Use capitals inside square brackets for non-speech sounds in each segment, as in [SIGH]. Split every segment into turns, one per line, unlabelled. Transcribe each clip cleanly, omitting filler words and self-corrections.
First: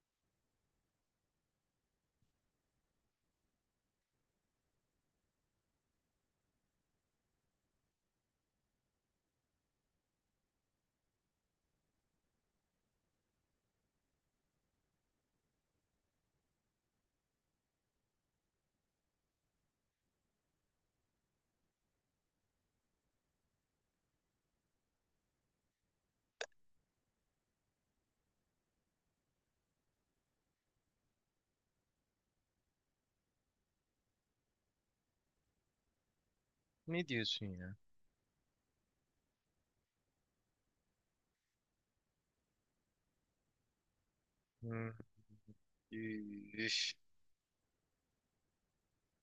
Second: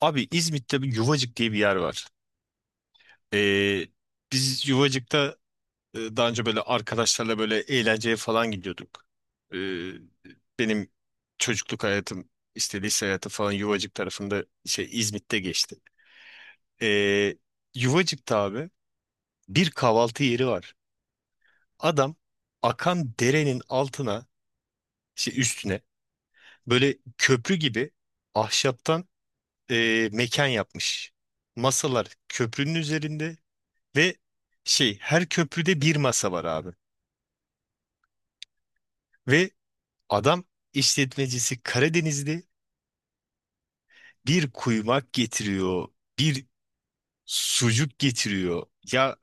Abi İzmit'te bir Yuvacık diye bir yer var. Ee, biz Yuvacık'ta daha önce böyle arkadaşlarla böyle eğlenceye falan gidiyorduk. Ee, benim çocukluk hayatım, işte lise hayatı falan Yuvacık tarafında şey İzmit'te geçti. Ee, Yuvacık'ta abi bir kahvaltı yeri var. Adam akan derenin altına, şey üstüne böyle köprü gibi ahşaptan mekan yapmış. Masalar köprünün üzerinde. Ve şey her köprüde bir masa var abi.
Ne diyorsun ya?
Ve adam işletmecisi Karadenizli bir
Hmm,
kuymak getiriyor. Bir
üf.
sucuk getiriyor. Ya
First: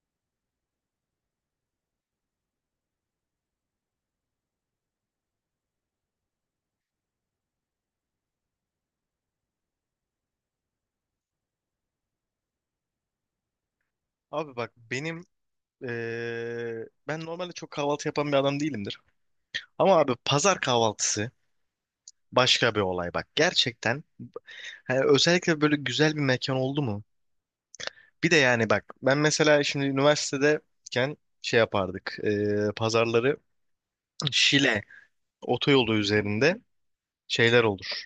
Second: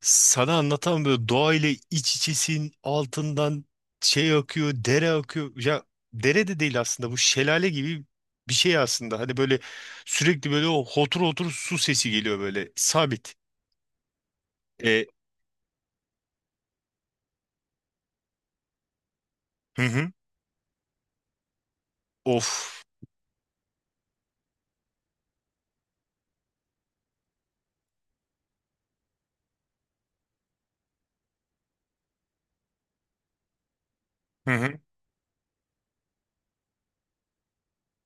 sana anlatan böyle doğayla iç içesin, altından şey akıyor, dere akıyor. Ya dere de değil aslında, bu şelale gibi bir şey aslında. Hani böyle sürekli böyle o hotur hotur su sesi geliyor böyle sabit.
Abi bak
E,
benim ben normalde çok kahvaltı yapan bir adam değilimdir.
hı
Ama
hı.
abi pazar kahvaltısı başka bir
Of.
olay bak. Gerçekten hani özellikle böyle güzel bir mekan oldu mu? Bir de yani bak ben mesela şimdi üniversitedeyken şey yapardık. Pazarları
Hı hı.
Şile otoyolu üzerinde şeyler olur.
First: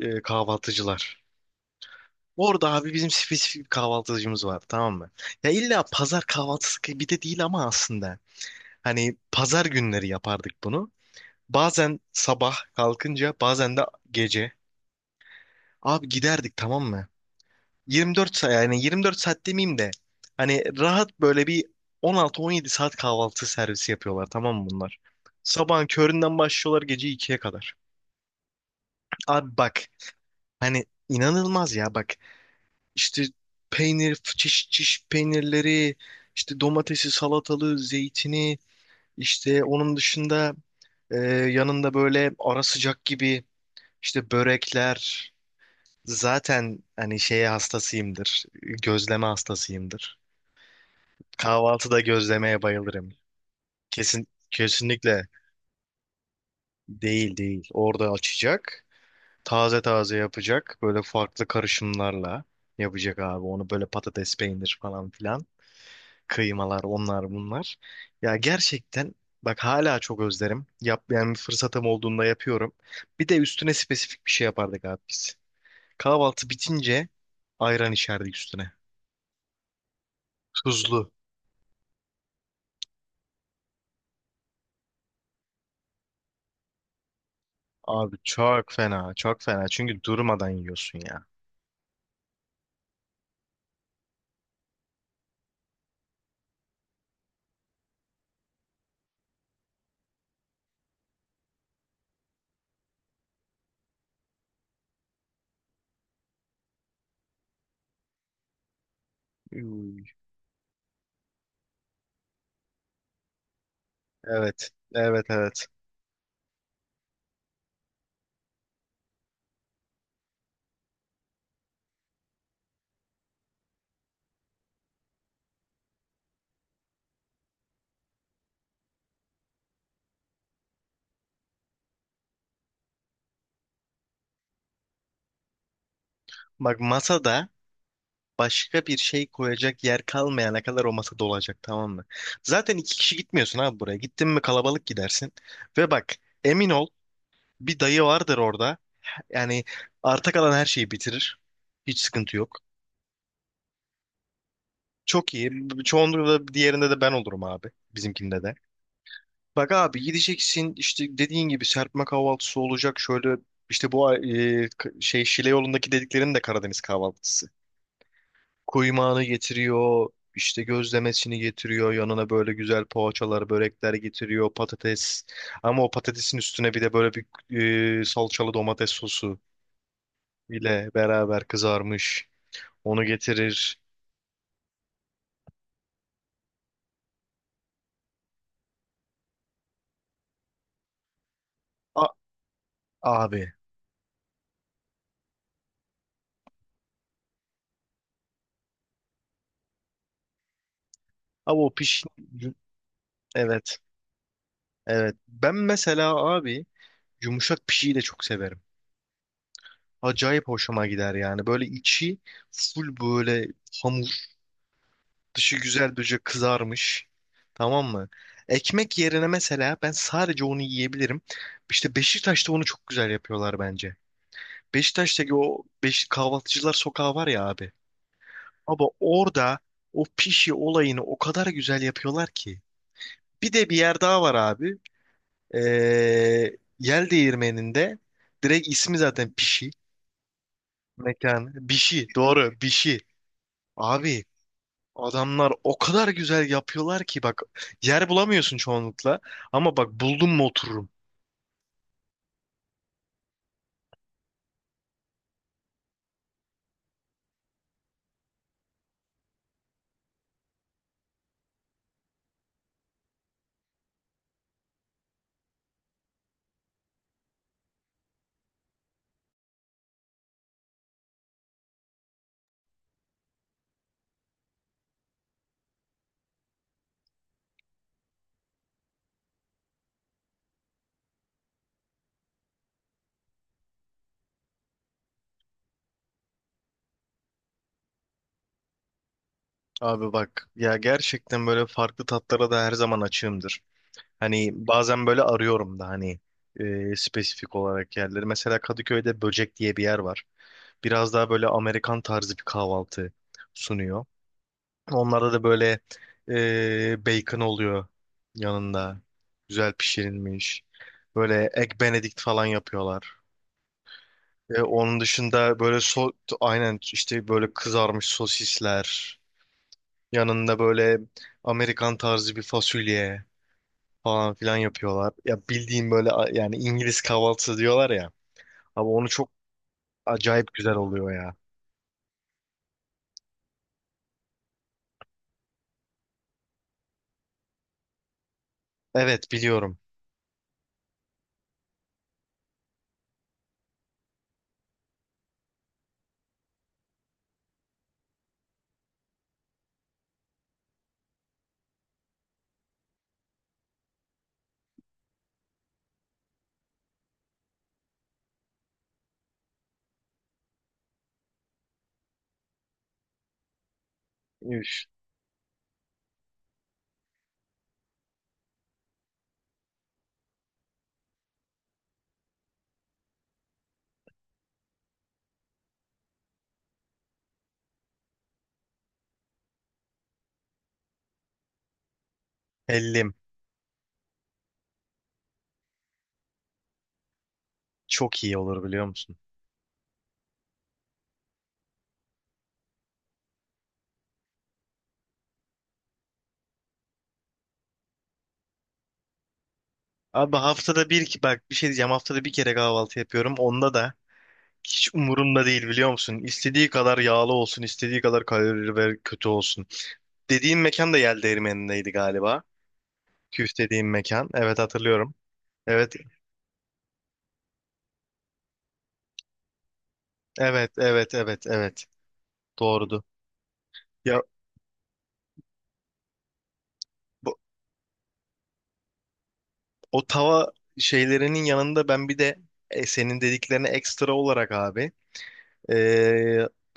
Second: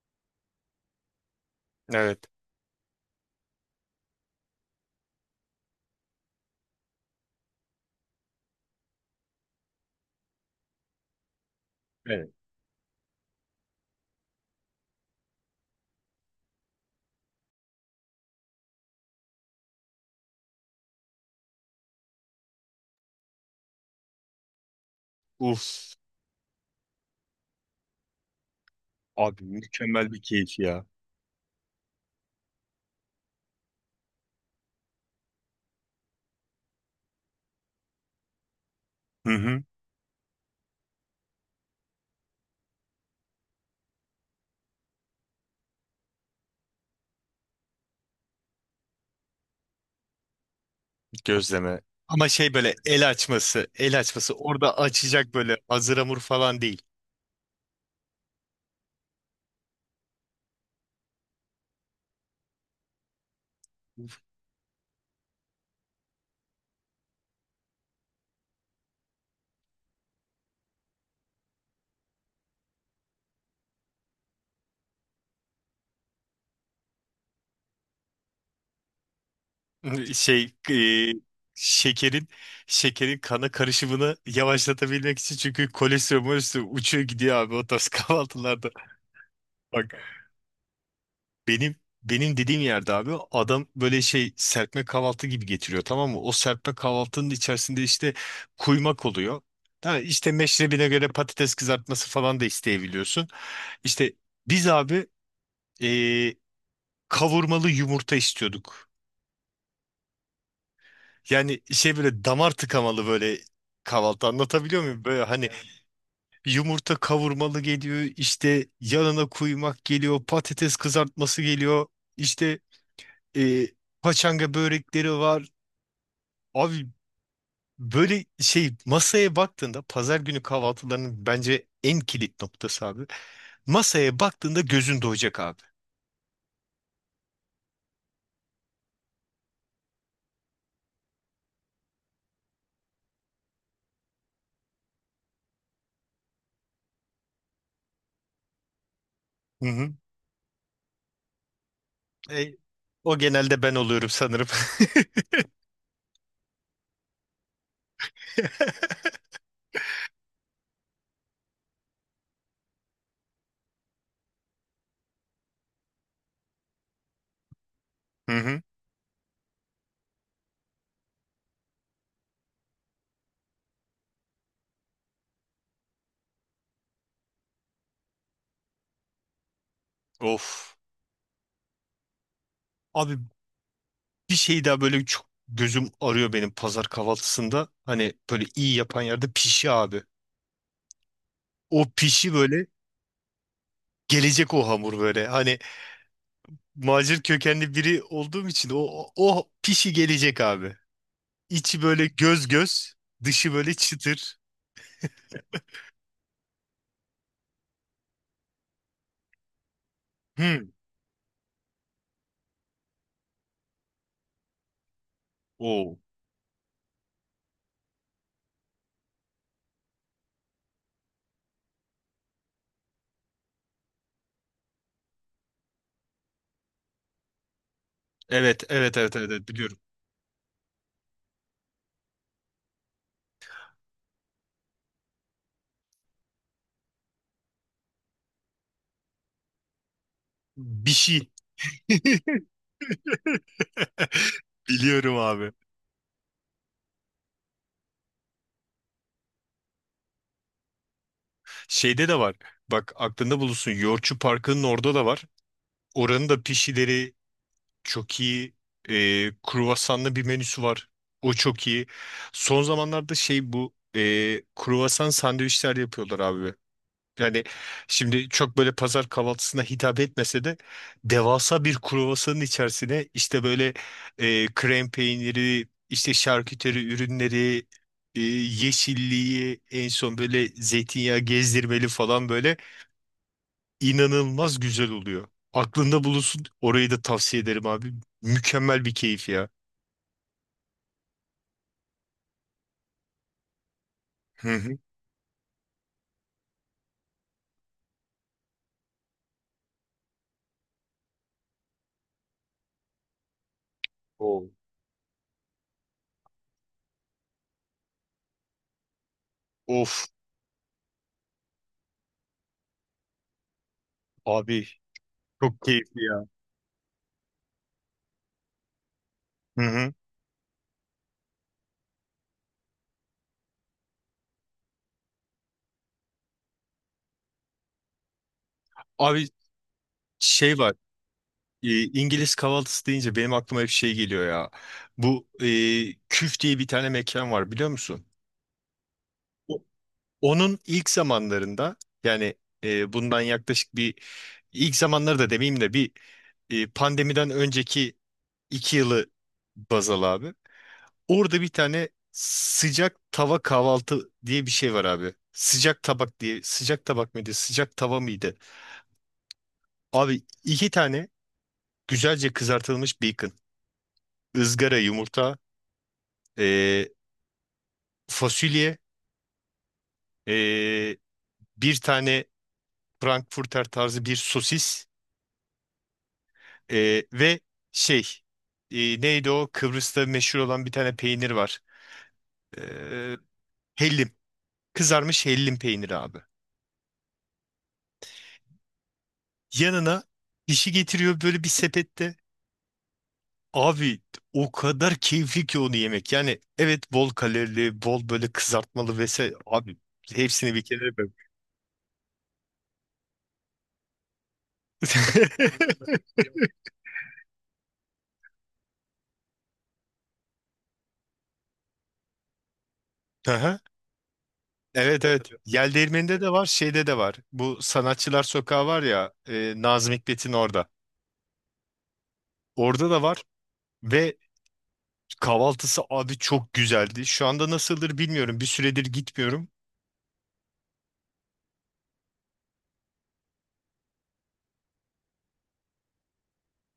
Kahvaltıcılar.
Evet.
Orada abi bizim spesifik bir kahvaltıcımız var, tamam mı? Ya illa pazar kahvaltısı gibi bir de değil ama aslında. Hani pazar günleri yapardık bunu. Bazen
Evet.
sabah kalkınca bazen de gece. Abi giderdik tamam mı? 24 saat, yani 24 saat demeyeyim de hani rahat böyle bir 16-17 saat kahvaltı servisi yapıyorlar tamam mı bunlar? Sabahın
Uf.
köründen başlıyorlar gece ikiye kadar.
Abi
Abi bak,
mükemmel bir keyif
hani
ya.
inanılmaz ya bak, işte peynir, çeşit çeşit peynirleri, işte domatesi, salatalığı, zeytini.
Hı hı.
İşte onun dışında yanında böyle ara sıcak gibi işte börekler. Zaten hani şeye hastasıyımdır. Gözleme hastasıyımdır.
Gözleme.
Kahvaltıda
Ama şey
gözlemeye
böyle el
bayılırım.
açması, el
Kesin,
açması orada
kesinlikle
açacak, böyle hazır hamur falan değil.
değil. Orada açacak. Taze taze yapacak. Böyle farklı karışımlarla yapacak abi. Onu böyle patates, peynir falan filan. Kıymalar, onlar bunlar. Ya gerçekten bak hala çok özlerim. Yap, yani bir fırsatım olduğunda yapıyorum. Bir de üstüne spesifik bir şey yapardık abi biz. Kahvaltı bitince ayran içerdik üstüne.
[LAUGHS] Şey
Tuzlu.
e, şekerin şekerin kana karışımını yavaşlatabilmek için, çünkü kolesterol molesterol uçuyor gidiyor abi o tarz [LAUGHS]
Abi
kahvaltılarda.
çok fena, çok fena.
Bak
Çünkü durmadan yiyorsun ya.
benim benim dediğim yerde abi adam böyle şey serpme kahvaltı gibi getiriyor, tamam mı? O serpme kahvaltının içerisinde işte kuymak oluyor. Ha, işte meşrebine göre patates kızartması falan da isteyebiliyorsun. İşte biz abi eee, kavurmalı yumurta istiyorduk.
Uy.
Yani şey böyle damar tıkamalı böyle kahvaltı,
Evet,
anlatabiliyor muyum? Böyle
evet,
hani evet,
evet.
yumurta kavurmalı geliyor, işte yanına kuymak geliyor, patates kızartması geliyor, işte eee paçanga börekleri var. Abi böyle şey masaya baktığında, pazar günü kahvaltılarının bence en kilit noktası abi. Masaya baktığında gözün doyacak abi.
Bak masada başka bir şey koyacak yer kalmayana kadar o masa dolacak tamam mı? Zaten iki kişi gitmiyorsun abi buraya. Gittin mi kalabalık gidersin. Ve bak, emin ol, bir dayı vardır orada. Yani
Hı hı.
arta kalan her şeyi bitirir. Hiç sıkıntı
E,
yok.
o genelde ben oluyorum sanırım.
Çok iyi. Çoğunlukla diğerinde de ben olurum abi. Bizimkinde de.
[LAUGHS]
Bak abi gideceksin işte dediğin gibi serpme kahvaltısı olacak. Şöyle işte bu Şile yolundaki dediklerinin de Karadeniz kahvaltısı.
Hı hı.
Kuymağını getiriyor. İşte gözlemesini getiriyor. Yanına böyle güzel poğaçalar, börekler getiriyor. Patates. Ama o patatesin üstüne bir de böyle bir salçalı domates sosu
Of.
ile beraber kızarmış. Onu
Abi
getirir.
bir şey daha böyle çok gözüm arıyor benim pazar kahvaltısında. Hani böyle iyi yapan yerde pişi abi. O
A-
pişi böyle
Abi.
gelecek, o hamur böyle. Hani macir kökenli biri olduğum için o pişi gelecek abi.
Abi o
İçi
piş...
böyle göz göz, dışı böyle
Evet.
çıtır.
Evet. Ben mesela abi yumuşak pişiyi de çok severim. Acayip
Hı.
hoşuma gider yani. Böyle içi full böyle hamur. Dışı güzel
Oo.
böyle kızarmış. Tamam mı? Ekmek yerine mesela ben sadece onu yiyebilirim. İşte Beşiktaş'ta onu çok güzel yapıyorlar bence. Beşiktaş'taki o kahvaltıcılar sokağı var ya abi.
Evet,
Abi
evet, evet, evet, evet,
orada
biliyorum.
o pişi olayını o kadar güzel yapıyorlar ki. Bir de bir yer daha var abi. Ee, Yel Değirmeni'nde direkt ismi zaten Pişi.
Bir şey.
Mekan. Bişi. Doğru. Bişi.
[LAUGHS]
Abi
Biliyorum
adamlar
abi.
o kadar güzel yapıyorlar ki bak yer bulamıyorsun çoğunlukla. Ama bak buldum mu otururum.
Şeyde de var. Bak aklında bulunsun, Yoğurtçu Parkı'nın orada da var. Oranın da pişileri çok iyi. Kruvasanlı bir menüsü var. O çok iyi. Son zamanlarda şey bu kruvasan sandviçler yapıyorlar abi. Yani şimdi çok böyle pazar kahvaltısına hitap etmese de devasa bir kruvasanın içerisine işte böyle krem peyniri, işte şarküteri ürünleri, yeşilliği en son böyle zeytinyağı gezdirmeli falan, böyle inanılmaz güzel oluyor. Aklında bulunsun. Orayı da tavsiye ederim abi. Mükemmel bir keyif ya.
Abi bak ya gerçekten böyle farklı tatlara da her zaman açığımdır.
Hı
Hani
hı.
bazen böyle arıyorum da hani spesifik olarak yerleri. Mesela Kadıköy'de Böcek diye bir yer var. Biraz daha böyle Amerikan tarzı bir kahvaltı sunuyor.
Oo.
Onlarda da böyle bacon oluyor yanında. Güzel
Of
pişirilmiş. Böyle egg benedict falan yapıyorlar.
abi,
Onun dışında
çok
böyle
keyifli
so
ya.
aynen işte böyle kızarmış sosisler.
Hı hı.
Yanında böyle Amerikan tarzı bir fasulye falan filan yapıyorlar. Ya bildiğim böyle yani İngiliz kahvaltısı diyorlar ya. Ama onu
Abi
çok acayip
şey
güzel
var.
oluyor ya.
E, İngiliz kahvaltısı deyince benim aklıma hep şey geliyor ya. Bu Küf diye bir tane mekan var, biliyor musun?
Evet
O-
biliyorum.
Onun ilk zamanlarında, yani bundan yaklaşık bir, ilk zamanları da demeyeyim de bir pandemiden önceki 2 yılı baz al abi. Orada bir tane sıcak tava kahvaltı diye bir şey var abi. Sıcak tabak diye, sıcak tabak mıydı, sıcak tava mıydı? Abi iki tane güzelce kızartılmış bacon, ızgara
Üf,
yumurta, e, fasulye, e, bir tane Frankfurter tarzı bir sosis ve şey neydi, o Kıbrıs'ta meşhur olan bir tane peynir var. E,
hellim.
hellim, kızarmış hellim peyniri abi.
Çok iyi olur biliyor musun?
Yanına dişi getiriyor böyle bir sepette. Abi o kadar keyifli ki onu yemek. Yani evet, bol kalorili, bol böyle kızartmalı vesaire. Abi
Abi
hepsini bir kere
haftada bir
yapıyorum.
ki bak bir şey diyeceğim, haftada bir kere kahvaltı yapıyorum. Onda da hiç umurumda değil
[LAUGHS]
biliyor musun? İstediği kadar yağlı olsun, istediği kadar kalorili ve kötü olsun. Dediğin mekan da Yel Değirmeni'ndeydi galiba. Küf
Aha.
dediğim mekan. Evet
Evet,
hatırlıyorum.
evet. Yel
Evet,
Değirmeni'nde de var, şeyde de var. Bu Sanatçılar Sokağı var ya, Nazım Hikmet'in orada.
evet, evet, evet, evet.
Orada da
Doğrudu.
var ve
Ya
kahvaltısı abi çok güzeldi. Şu
bu,
anda nasıldır bilmiyorum. Bir süredir gitmiyorum.
o tava şeylerinin yanında ben bir de senin dediklerine ekstra olarak abi e,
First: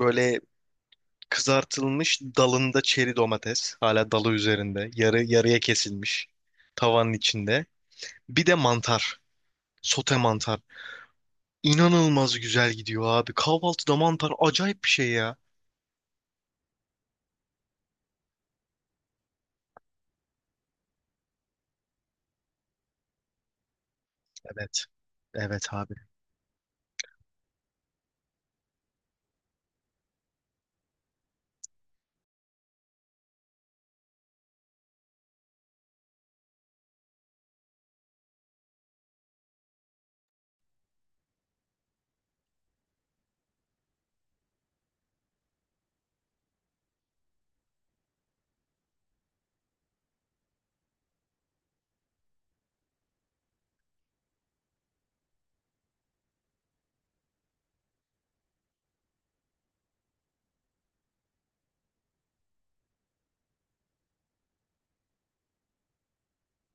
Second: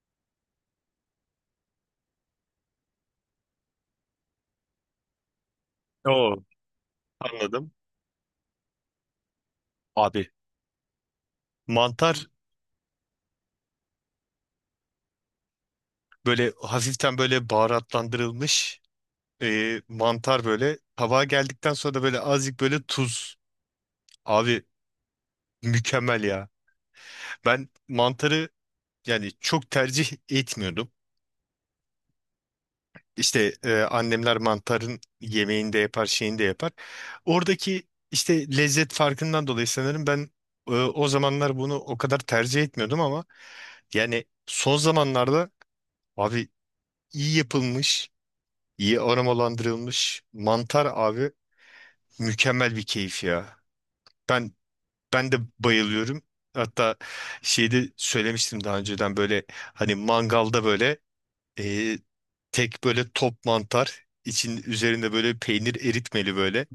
böyle kızartılmış dalında çeri domates. Hala dalı üzerinde. Yarı yarıya kesilmiş.
Oo,
Tavanın içinde.
anladım.
Bir de mantar. Sote
Abi
mantar.
mantar
İnanılmaz güzel gidiyor abi. Kahvaltıda mantar acayip bir şey ya.
böyle hafiften böyle baharatlandırılmış. Mantar böyle. Tabağa geldikten sonra da böyle azıcık böyle tuz. Abi
Evet. Evet abi.
mükemmel ya. Ben mantarı yani çok tercih etmiyordum. İşte annemler mantarın yemeğini de yapar, şeyini de yapar. Oradaki işte lezzet farkından dolayı sanırım ben o zamanlar bunu o kadar tercih etmiyordum ama yani son zamanlarda abi iyi yapılmış, iyi aromalandırılmış mantar abi mükemmel bir keyif ya. Ben Ben de bayılıyorum. Hatta şeyde söylemiştim daha önceden böyle hani mangalda böyle e, tek böyle top mantar için üzerinde böyle peynir eritmeli böyle.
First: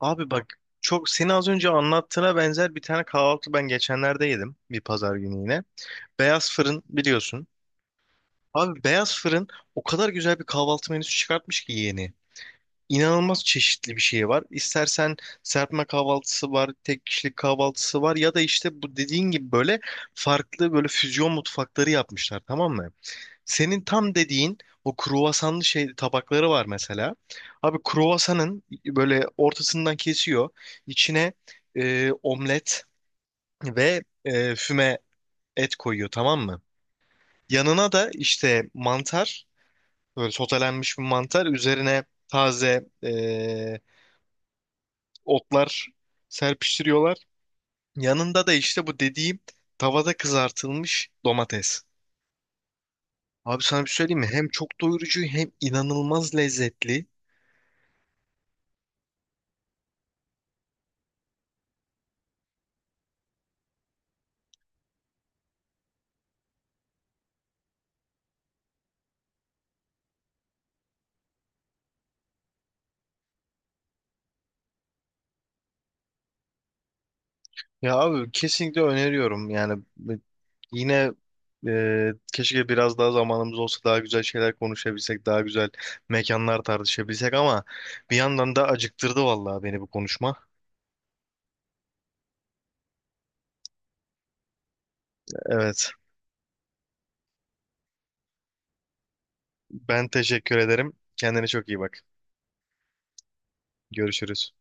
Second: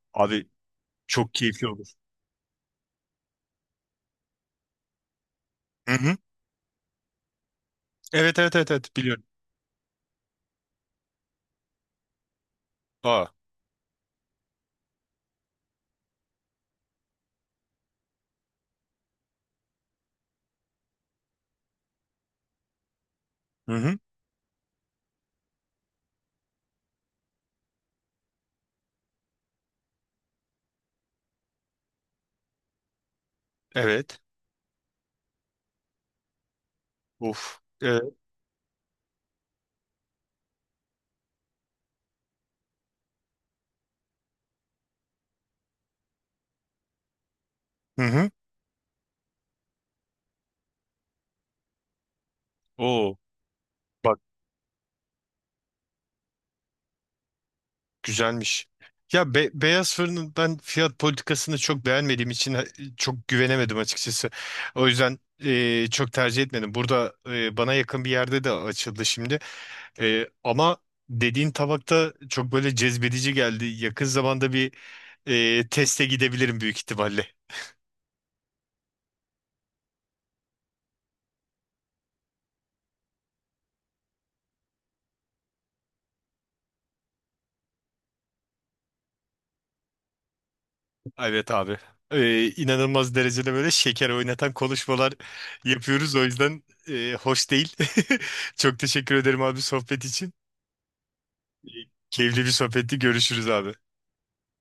Abi bak
Abi
çok seni
çok
az
keyifli
önce
olur.
anlattığına benzer bir tane kahvaltı ben geçenlerde yedim. Bir pazar günü yine.
Hı hı.
Beyaz Fırın biliyorsun.
Evet, evet, evet,
Abi
evet,
Beyaz
biliyorum.
Fırın o kadar güzel bir kahvaltı menüsü çıkartmış ki yeni.
Aa.
İnanılmaz çeşitli bir şey var. İstersen serpme kahvaltısı var, tek kişilik kahvaltısı var ya da işte bu dediğin gibi böyle farklı böyle füzyon mutfakları yapmışlar tamam mı?
Hı
Senin
hı.
tam dediğin o kruvasanlı şey tabakları var mesela. Abi kruvasanın böyle ortasından kesiyor. İçine omlet ve
Evet.
füme et koyuyor tamam mı?
Of.
Yanına da
Evet.
işte mantar, böyle sotelenmiş bir mantar. Üzerine taze otlar serpiştiriyorlar.
Hı hı.
Yanında da işte bu dediğim tavada kızartılmış domates.
Oo.
Abi sana bir şey söyleyeyim mi? Hem çok doyurucu hem inanılmaz lezzetli.
Güzelmiş. Ya beyaz fırının ben fiyat politikasını çok beğenmediğim için çok güvenemedim açıkçası. O yüzden çok tercih etmedim. Burada bana yakın bir yerde de açıldı şimdi. Ama dediğin tabakta çok böyle cezbedici geldi. Yakın zamanda bir teste gidebilirim büyük ihtimalle.
Ya abi kesinlikle öneriyorum. Yani yine keşke biraz daha zamanımız olsa daha güzel şeyler konuşabilsek, daha güzel mekanlar tartışabilsek ama bir yandan da acıktırdı vallahi beni bu konuşma.
Evet abi. İnanılmaz derecede böyle şeker oynatan konuşmalar
Evet.
yapıyoruz. O yüzden hoş değil. [LAUGHS] Çok teşekkür ederim abi sohbet
Ben
için.
teşekkür ederim. Kendine çok iyi bak.
Keyifli bir sohbetti. Görüşürüz abi.
Görüşürüz.